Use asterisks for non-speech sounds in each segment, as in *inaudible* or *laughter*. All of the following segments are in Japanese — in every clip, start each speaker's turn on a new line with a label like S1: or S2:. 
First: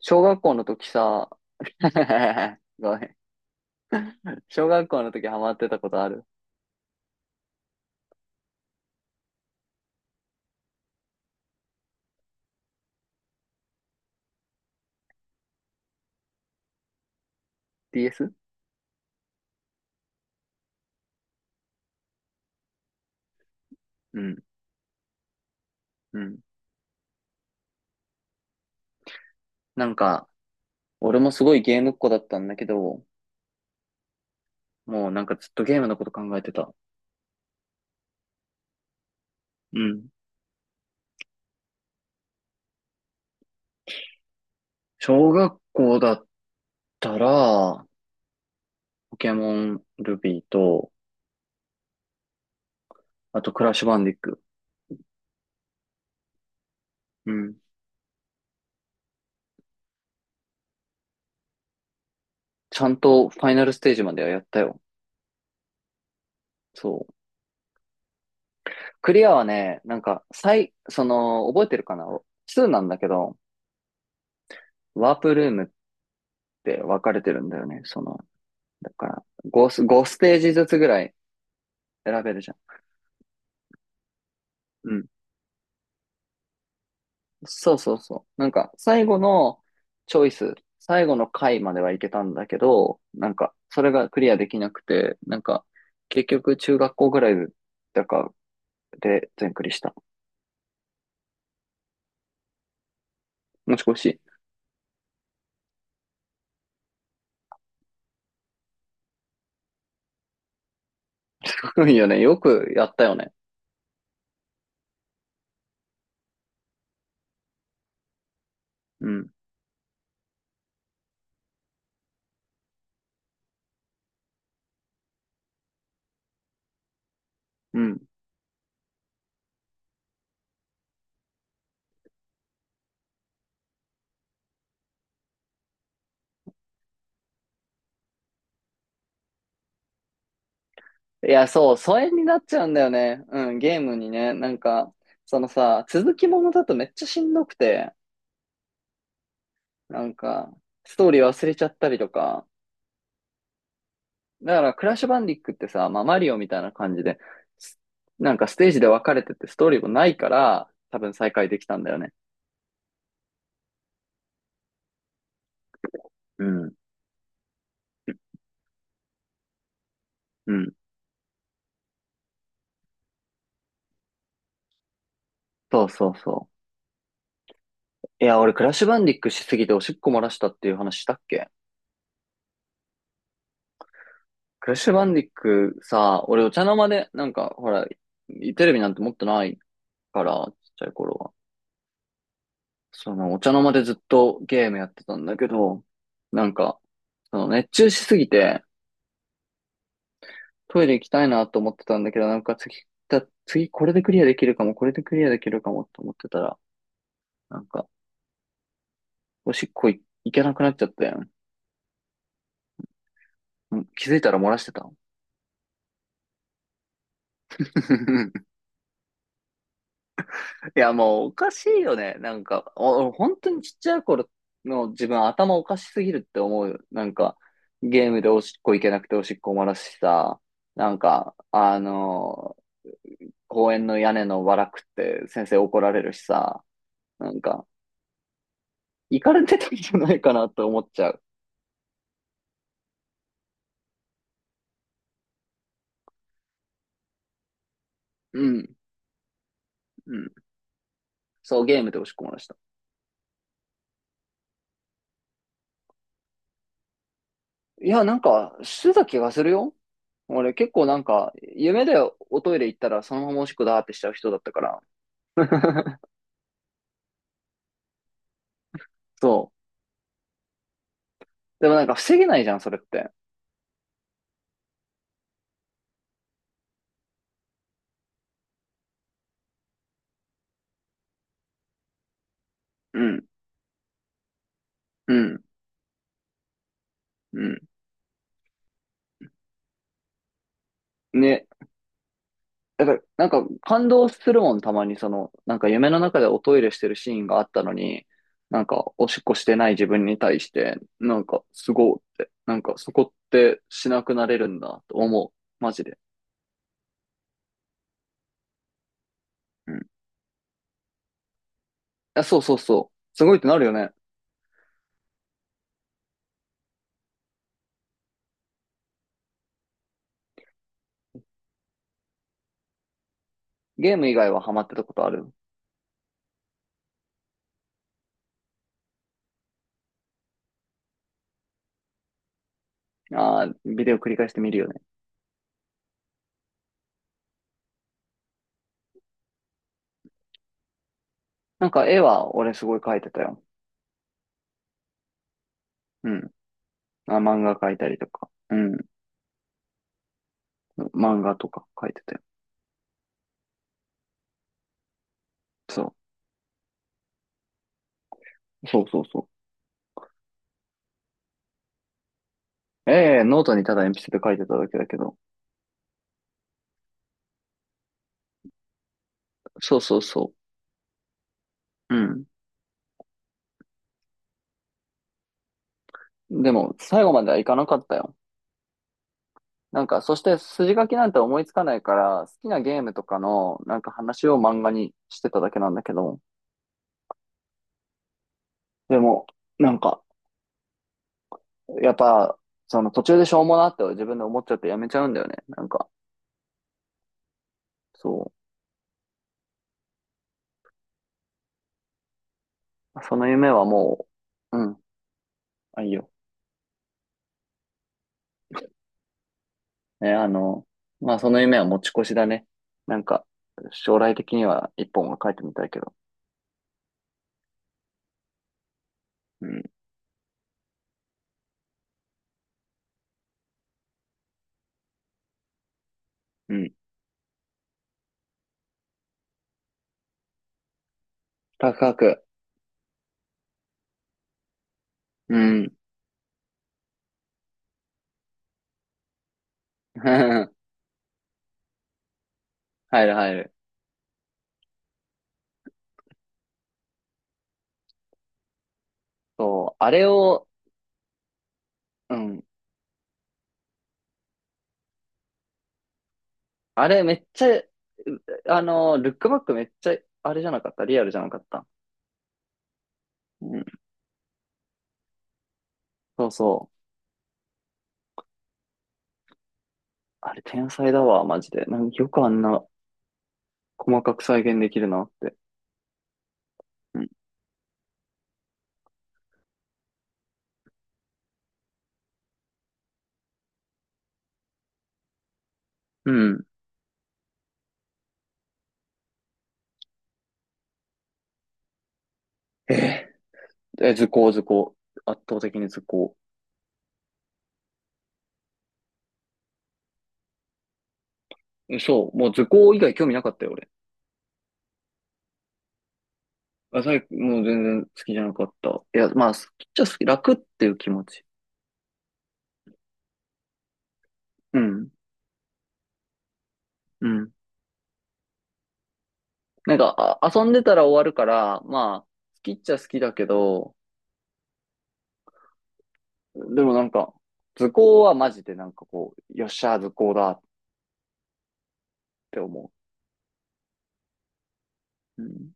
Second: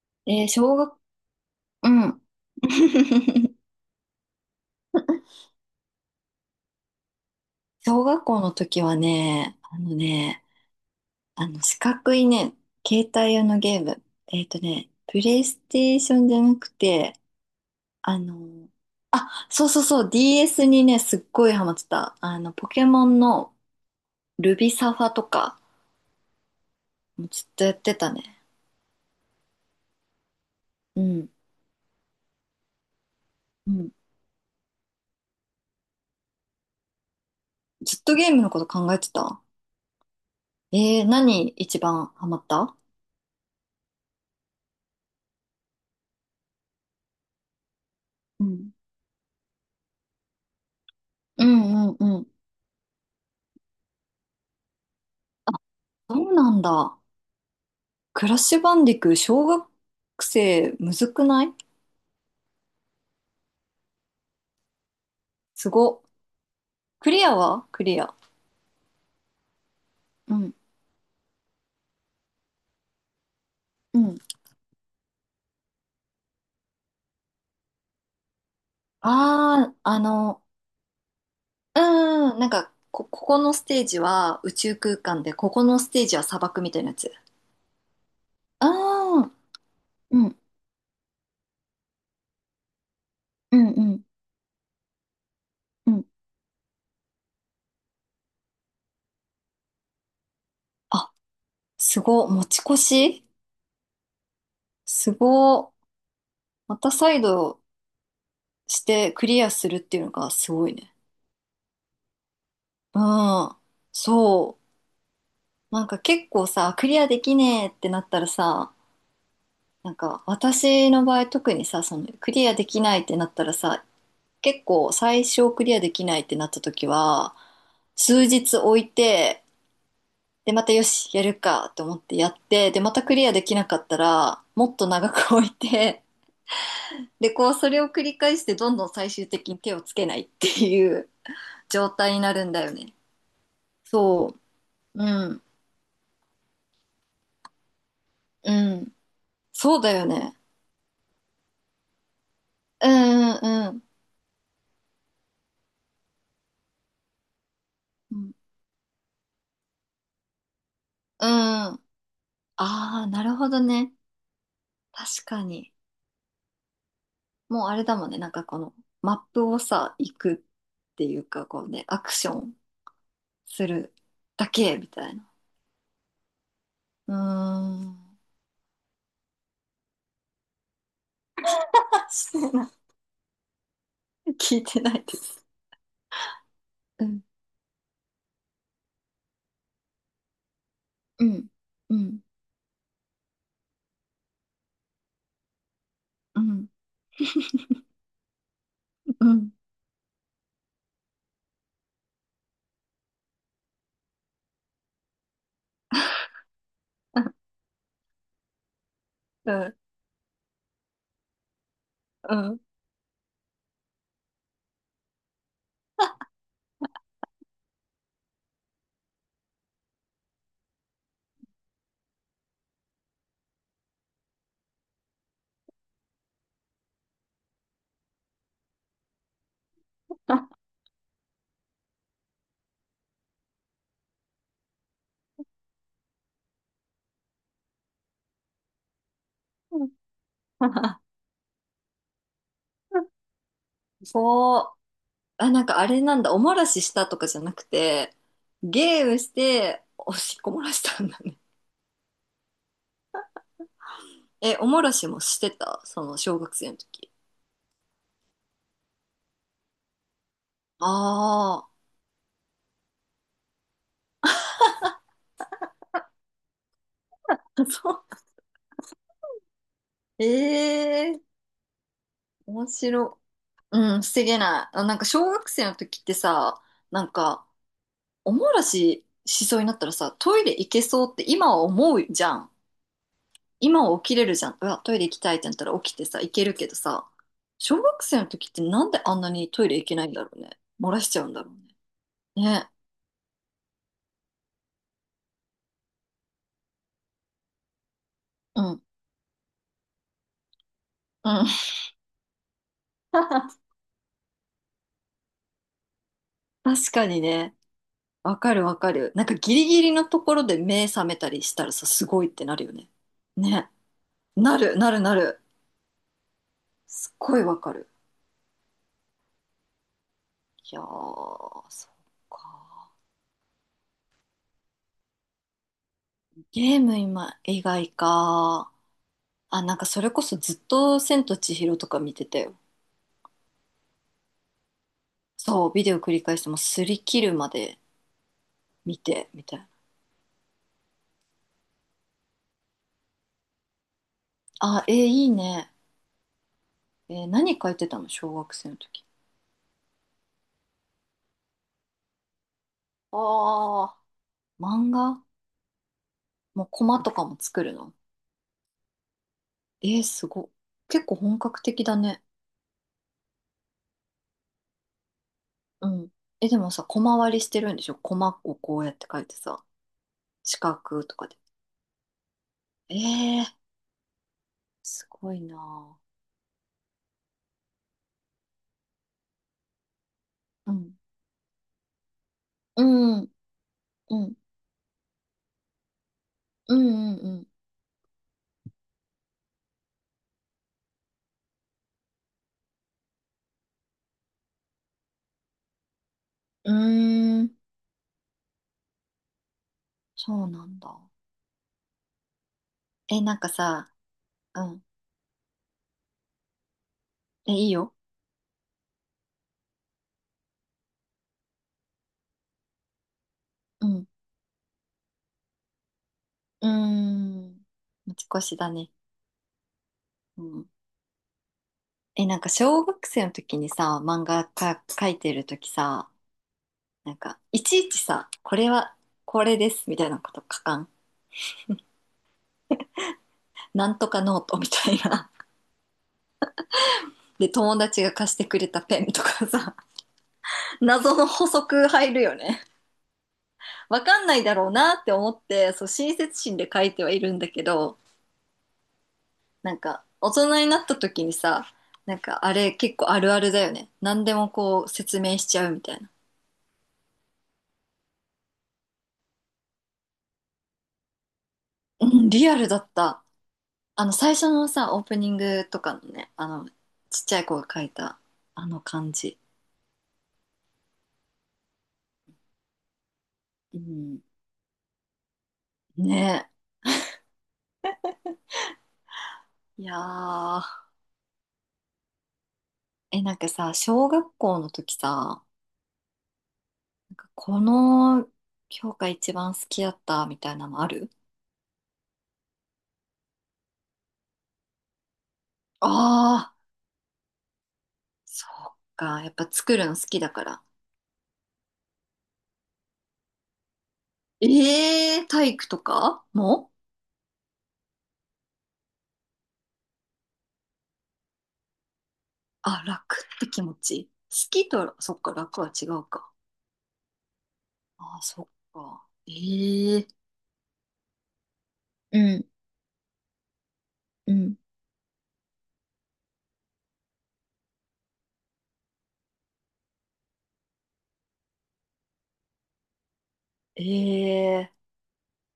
S1: 小学
S2: えー
S1: 校の
S2: 小
S1: 時
S2: 学、
S1: さ、
S2: うん。
S1: *laughs* ごめん。
S2: *laughs*
S1: 小学校の時ハマってたことある
S2: 小学校の時はね、あのね、あの四角いね、携帯用のゲーム。プレイステーションじゃなくて、あ
S1: ?DS?
S2: の、あ、そうそうそう、DS にね、すっごいハマってた。ポケモンの
S1: うん、
S2: ルビサファとか、
S1: うん。
S2: もうずっとやってたね。
S1: なんか、
S2: う
S1: 俺
S2: ん。
S1: もすごいゲームっ子だったんだけど、
S2: うん。
S1: もうなんかずっとゲームのこと考えてた。
S2: ずっとゲームのこと考えてた。
S1: うん。
S2: 何一番ハマった？
S1: 小学校だったら、
S2: うん。
S1: ポケモン、ルビーと、
S2: うんうんうん。
S1: あとクラッシュバンディック。
S2: そうなんだ。
S1: うん。
S2: クラッシュバンディク小学生、むずくない？
S1: ちゃんとファイナルステージまではやったよ。
S2: すご。
S1: そ
S2: ク
S1: う。
S2: リアはクリア？
S1: クリアはね、なんか、
S2: うん。
S1: その、覚えてるかな ?2 なんだけど、
S2: うん。
S1: ワープルームって分かれてるんだよね。その、だから、5、5
S2: ああ、
S1: ステージずつぐらい
S2: う
S1: 選べる
S2: な
S1: じ
S2: ん
S1: ゃん。
S2: か、ここのステージは宇宙
S1: う
S2: 空
S1: ん。
S2: 間で、ここのステージは砂漠みたいなやつ。
S1: そうそうそう。なん
S2: あ
S1: か、最後
S2: あ、
S1: のチ
S2: う
S1: ョイ
S2: ん。
S1: ス、最後の回まではいけたんだけど、なんか、
S2: うん
S1: それ
S2: うん
S1: がクリアできなくて、なんか、
S2: うん。
S1: 結局、中学校ぐらいだかで全クリした。
S2: あ、すご。持ち越し。
S1: もしもし。
S2: すご。また再度してクリアするっていうのがすごいね。
S1: *laughs* すごいよね。よくやっ
S2: う
S1: たよね。
S2: ん。そう。なんか結構さ、クリアできねえってなったらさ、
S1: うん。
S2: なんか私の場合特にさ、そのクリアできないってなったらさ、結構最初クリアできないってなった時は、
S1: うん。
S2: 数日置いて、で、またよし、やるかと思ってやって、で、またクリアできなかったら、もっと長く置いて、で、こう、それを繰り返して、どんどん最終的に手をつけないっていう
S1: いや、そう、
S2: 状
S1: 疎
S2: 態
S1: 遠
S2: に
S1: に
S2: な
S1: なっ
S2: るん
S1: ちゃ
S2: だ
S1: う
S2: よ
S1: んだよ
S2: ね。
S1: ね。うん、ゲームにね。
S2: そ
S1: なんか、
S2: う。う
S1: そ
S2: ん。
S1: のさ、続きものだとめっちゃしんどくて、
S2: うん。そうだ
S1: な
S2: よ
S1: ん
S2: ね。
S1: か、ストーリー忘れちゃったりとか、
S2: うん、うん、
S1: だから、クラッシュバンディックってさ、まあ、マリオみたいな感じで、す
S2: う
S1: な
S2: ん。
S1: んかステージで分かれててストーリーもないから、多分
S2: うん。
S1: 再開できた
S2: あ
S1: んだよね。
S2: あー、なるほどね。確かに。
S1: うん。
S2: もうあれだもんね、なんかこのマップをさ、行く
S1: うん。
S2: っていうか、こうね、アクションするだけみたいな。
S1: そうそうそ
S2: うー
S1: う。
S2: ん、
S1: いや、俺、クラッシュバンディックしすぎておしっこ漏らしたっていう話したっけ？
S2: *laughs* してない。*laughs* 聞い
S1: クラッ
S2: て
S1: シ
S2: な
S1: ュバ
S2: い
S1: ン
S2: で
S1: ディッ
S2: す。
S1: クさ、俺、お茶の間
S2: う
S1: で、
S2: ん、
S1: なんか、ほら、テレビなんて持ってないから、ちっちゃい頃
S2: う
S1: は。
S2: ん、うん、
S1: その、お茶の間でずっとゲームやってたんだけど、
S2: う
S1: なん
S2: ん、
S1: か、その、熱中しすぎて、
S2: うん、
S1: トイレ行きたいなと思ってたんだけど、なんか次これでクリアできるかも、これでクリアできるかもと思ってたら、なんか、お
S2: う
S1: しっ
S2: ん、
S1: こい、行けなくなっちゃったやん。
S2: うん。
S1: うん。気づいたら漏らしてた。*laughs* いや、もうおかしいよね。なんか、本当にちっちゃい頃の自分頭おかしすぎるって思うよ。なんか、ゲームでおしっこ行けなくておしっこ漏らしさ、なんか、公園の屋根のわらくって先生怒られるしさ、なんか、行かれてたんじゃないかなと思っちゃう。
S2: そう。あ、なんかあれなんだ、お漏らししたとかじゃなくて、
S1: うん、
S2: ゲームして、お
S1: うん。
S2: しっこ漏らしたんだね。
S1: そう、ゲームで押し込まれました。
S2: え、お漏らしもしてたその小学生の時？
S1: いや、なんか、してた気がするよ。俺、結構なんか、
S2: あ
S1: 夢でおトイレ行ったらそのままおしっこだーってしちゃう人だったから。*laughs*
S2: あ、*laughs* そう。
S1: そう。
S2: ええ、
S1: でもなんか、防げないじゃん、
S2: 面
S1: それって。
S2: 白い。うん、防げない。あ、なんか小学生の時ってさ、なんか、お漏らししそうになったらさ、トイレ行けそうって今は思うじゃん。
S1: うん、
S2: 今は起きれるじゃん。うわ、トイレ
S1: う
S2: 行きたいっ
S1: ん、
S2: てなったら起きてさ、行けるけどさ、
S1: うん。
S2: 小学生の時ってなんであんなにトイレ行けないんだろうね。漏らしちゃうんだ
S1: ね。
S2: ろうね。ね。
S1: だから、なんか、感動するもん、たまに、その、なんか、夢の中でおトイレしてるシーンがあったのに、な
S2: う
S1: ん
S2: ん。
S1: か、おしっこしてない自分に対して、なん
S2: う
S1: か、
S2: ん。
S1: すごいって、なんか、そこって
S2: *laughs*
S1: しなくなれるんだ、と思う。マジで。
S2: 確かにね。わかるわかる。なんかギリ
S1: うん。
S2: ギリのところで目覚めたりしたらさ、す
S1: あ、
S2: ごいっ
S1: そう
S2: て
S1: そ
S2: な
S1: う
S2: るよ
S1: そ
S2: ね。
S1: う。すごいってなる
S2: ね。
S1: よね。
S2: なる、なる、なる。すっごいわかる。いやー、そっか。
S1: ゲーム以外はハマってたことある？
S2: ゲーム今、以外か。あ、なんかそれこそずっと「千と千尋」とか見てたよ。
S1: ああー、ビデオ繰り返して見るよね。
S2: そう、ビデオ繰り返してもう擦り切るまで見て、みたいな。
S1: なんか絵は俺すごい描いてたよ。
S2: あ、えーいいね。
S1: うん。
S2: え
S1: あ、
S2: ー
S1: 漫画
S2: 何書
S1: 描
S2: い
S1: い
S2: て
S1: たり
S2: た
S1: と
S2: の
S1: か。
S2: 小学
S1: う
S2: 生の
S1: ん。
S2: 時？
S1: 漫画とか描いてたよ。
S2: ああ、漫画。
S1: そ
S2: もうコマとかも作るの？
S1: う。そうそうそ
S2: えーすごっ。結構本格的だね。
S1: う。ええ、ノートにただ鉛筆で描いてただけだけど。
S2: うん。え、でもさ、コマ割りしてるんでしょ？コマをこうやって書いてさ、
S1: そうそうそ
S2: 四角とかで。
S1: う。う
S2: えー、すごいなぁ。
S1: ん。でも、最後まではいかなかったよ。なんか、そして
S2: う
S1: 筋書き
S2: ん
S1: なんて思いつかないから、好きなゲー
S2: う
S1: ムとか
S2: ん、うん、
S1: の、なんか
S2: う
S1: 話
S2: ん、
S1: を漫画にしてただけなんだけど、
S2: うん、
S1: でも、なんか、やっぱ、その途中でしょうもなって自分で思っちゃってやめちゃうんだよね。なんか、
S2: うん。うーん、
S1: そ
S2: そうなんだ。
S1: う。そ
S2: え、
S1: の
S2: なんか
S1: 夢は
S2: さ、
S1: もう、
S2: う
S1: うん、
S2: ん。
S1: あ、いいよ。
S2: え、いいよ。
S1: ね、まあその夢は持ち越しだね。なんか、
S2: う
S1: 将
S2: ん。
S1: 来的には一本は書いてみたいけど。
S2: うーん。持ち越しだね。
S1: うん、
S2: うん。え、なんか小学生の時にさ、漫画か書いてる時さ、
S1: うん。
S2: なんか、いちいちさ、これは、これです、みたいなこと書かん？
S1: 高く。
S2: なんとかノートみたいな。
S1: うん。
S2: *laughs* で、友達が貸してくれたペンとかさ、
S1: *laughs*
S2: *laughs* 謎の補足入るよね。
S1: 入る入る。
S2: わかんないだろうなって思って、そう、親切心で書いてはいるんだけど、
S1: そ
S2: な
S1: う。
S2: ん
S1: あ
S2: か、
S1: れ
S2: 大
S1: を、
S2: 人になった時にさ、
S1: う
S2: なん
S1: ん。
S2: かあれ結構あるあるだよね。何でもこう説明しちゃうみたいな。
S1: あれめっちゃ、うあの、ルックバックめっちゃ、あれじゃなかった。リアルじゃなかった。
S2: うん、リアルだった。
S1: うん。
S2: あの、最初のさ、オープニングとかの
S1: そう
S2: ね、あの、
S1: そう。
S2: ちっちゃい子が書いた、あの感じ。
S1: あれ天才だわ、マジで。なんかよくあんな
S2: う
S1: 細か
S2: ん。
S1: く再現できるなって。
S2: ね
S1: うん
S2: え。いやー。え、なんかさ、小学校の時さ、
S1: うん。
S2: なんかこの教科一番好きだったみたいなのある？
S1: え図工、図工。圧倒的に図工。
S2: ああー、そっか。やっぱ作るの好きだから。
S1: そう、もう図工以外興味なかったよ、俺。
S2: ええー、体育とかも？
S1: あ、もう全然好きじゃなかった。いや、まあ、好きっちゃ好き、楽っていう気持ち。
S2: あ、楽って気持ち。好
S1: う
S2: き
S1: ん、
S2: と、そっか、楽は違うか。
S1: うん。
S2: あ、そっか。
S1: なん
S2: ええ、
S1: か、あ、遊んでたら終わるから、まあ、好
S2: うん、
S1: きっちゃ好きだけど、
S2: うん。
S1: でもなんか、図工はマジでなんかこう、よっしゃ、図工だって思
S2: ええ、
S1: う。うん、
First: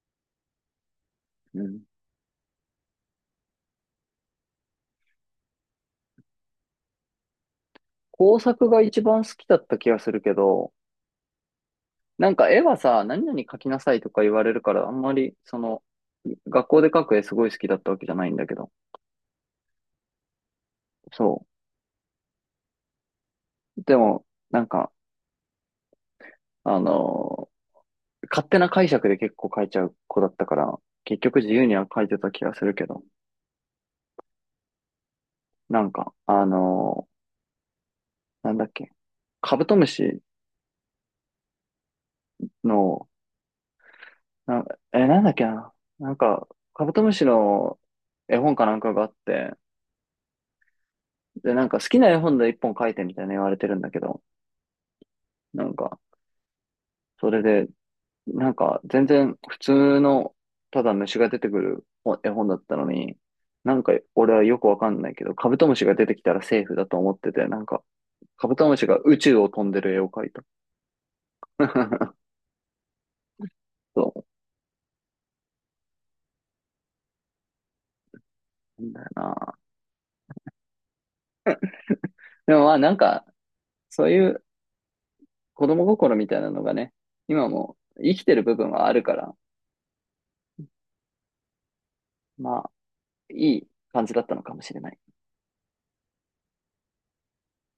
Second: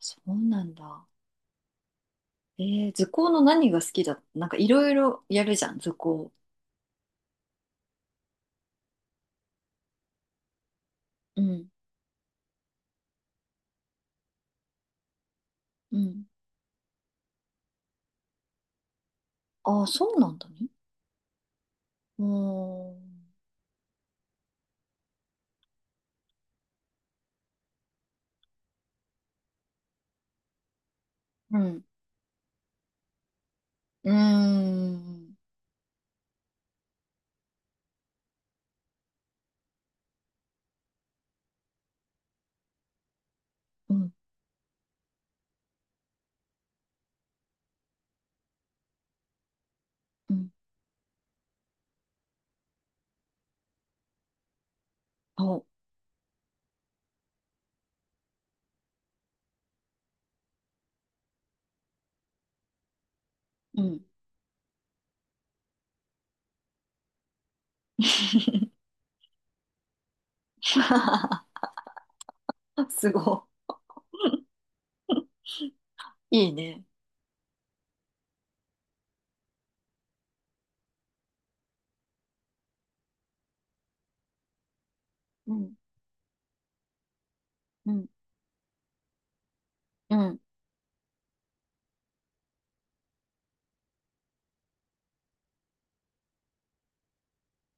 S2: そうなんだ。
S1: うん。
S2: ええ、図工の何が好きだ？なんかいろいろやるじゃん、図工。
S1: 工作が一番好きだった気がするけど、
S2: うん、
S1: なんか絵はさ、何々描きなさいとか言われるから、あんまり、その、
S2: うん、
S1: 学校で描く絵すごい好きだったわけじゃないんだけど。
S2: ああ、そうなんだね。
S1: そ
S2: うーん。
S1: う。でも、なんか、あのー勝手な解釈で結構描いちゃう子だったから、結局自
S2: う
S1: 由に
S2: ん、
S1: は描いてた気がするけど。
S2: うーん、
S1: なんか、なんだっけ、カブトムシの、
S2: うん、
S1: な、なんだっけな。なんか、カブトムシの絵本かなんかがあって、
S2: うん。
S1: で、なんか好きな絵本で一本描いてみたいな言われてるんだけど、な
S2: お、
S1: んか、それで、なんか、全然普通の、ただ虫が出てくる絵本だったのに、な
S2: う
S1: んか
S2: ん、
S1: 俺はよくわかんないけど、カブトムシが出てきたらセーフだと思ってて、なんか、カブトムシが宇宙を飛んでる絵を描いた。
S2: *laughs*
S1: *laughs*
S2: すご
S1: そ
S2: い。いいね。
S1: うなんだよな。でもまあなんか、そういう
S2: う
S1: 子
S2: ん、
S1: 供心みたいなのがね、今も
S2: うん、
S1: 生きてる部分はあるから、
S2: うん。
S1: まあ、いい感じだったのかもしれない。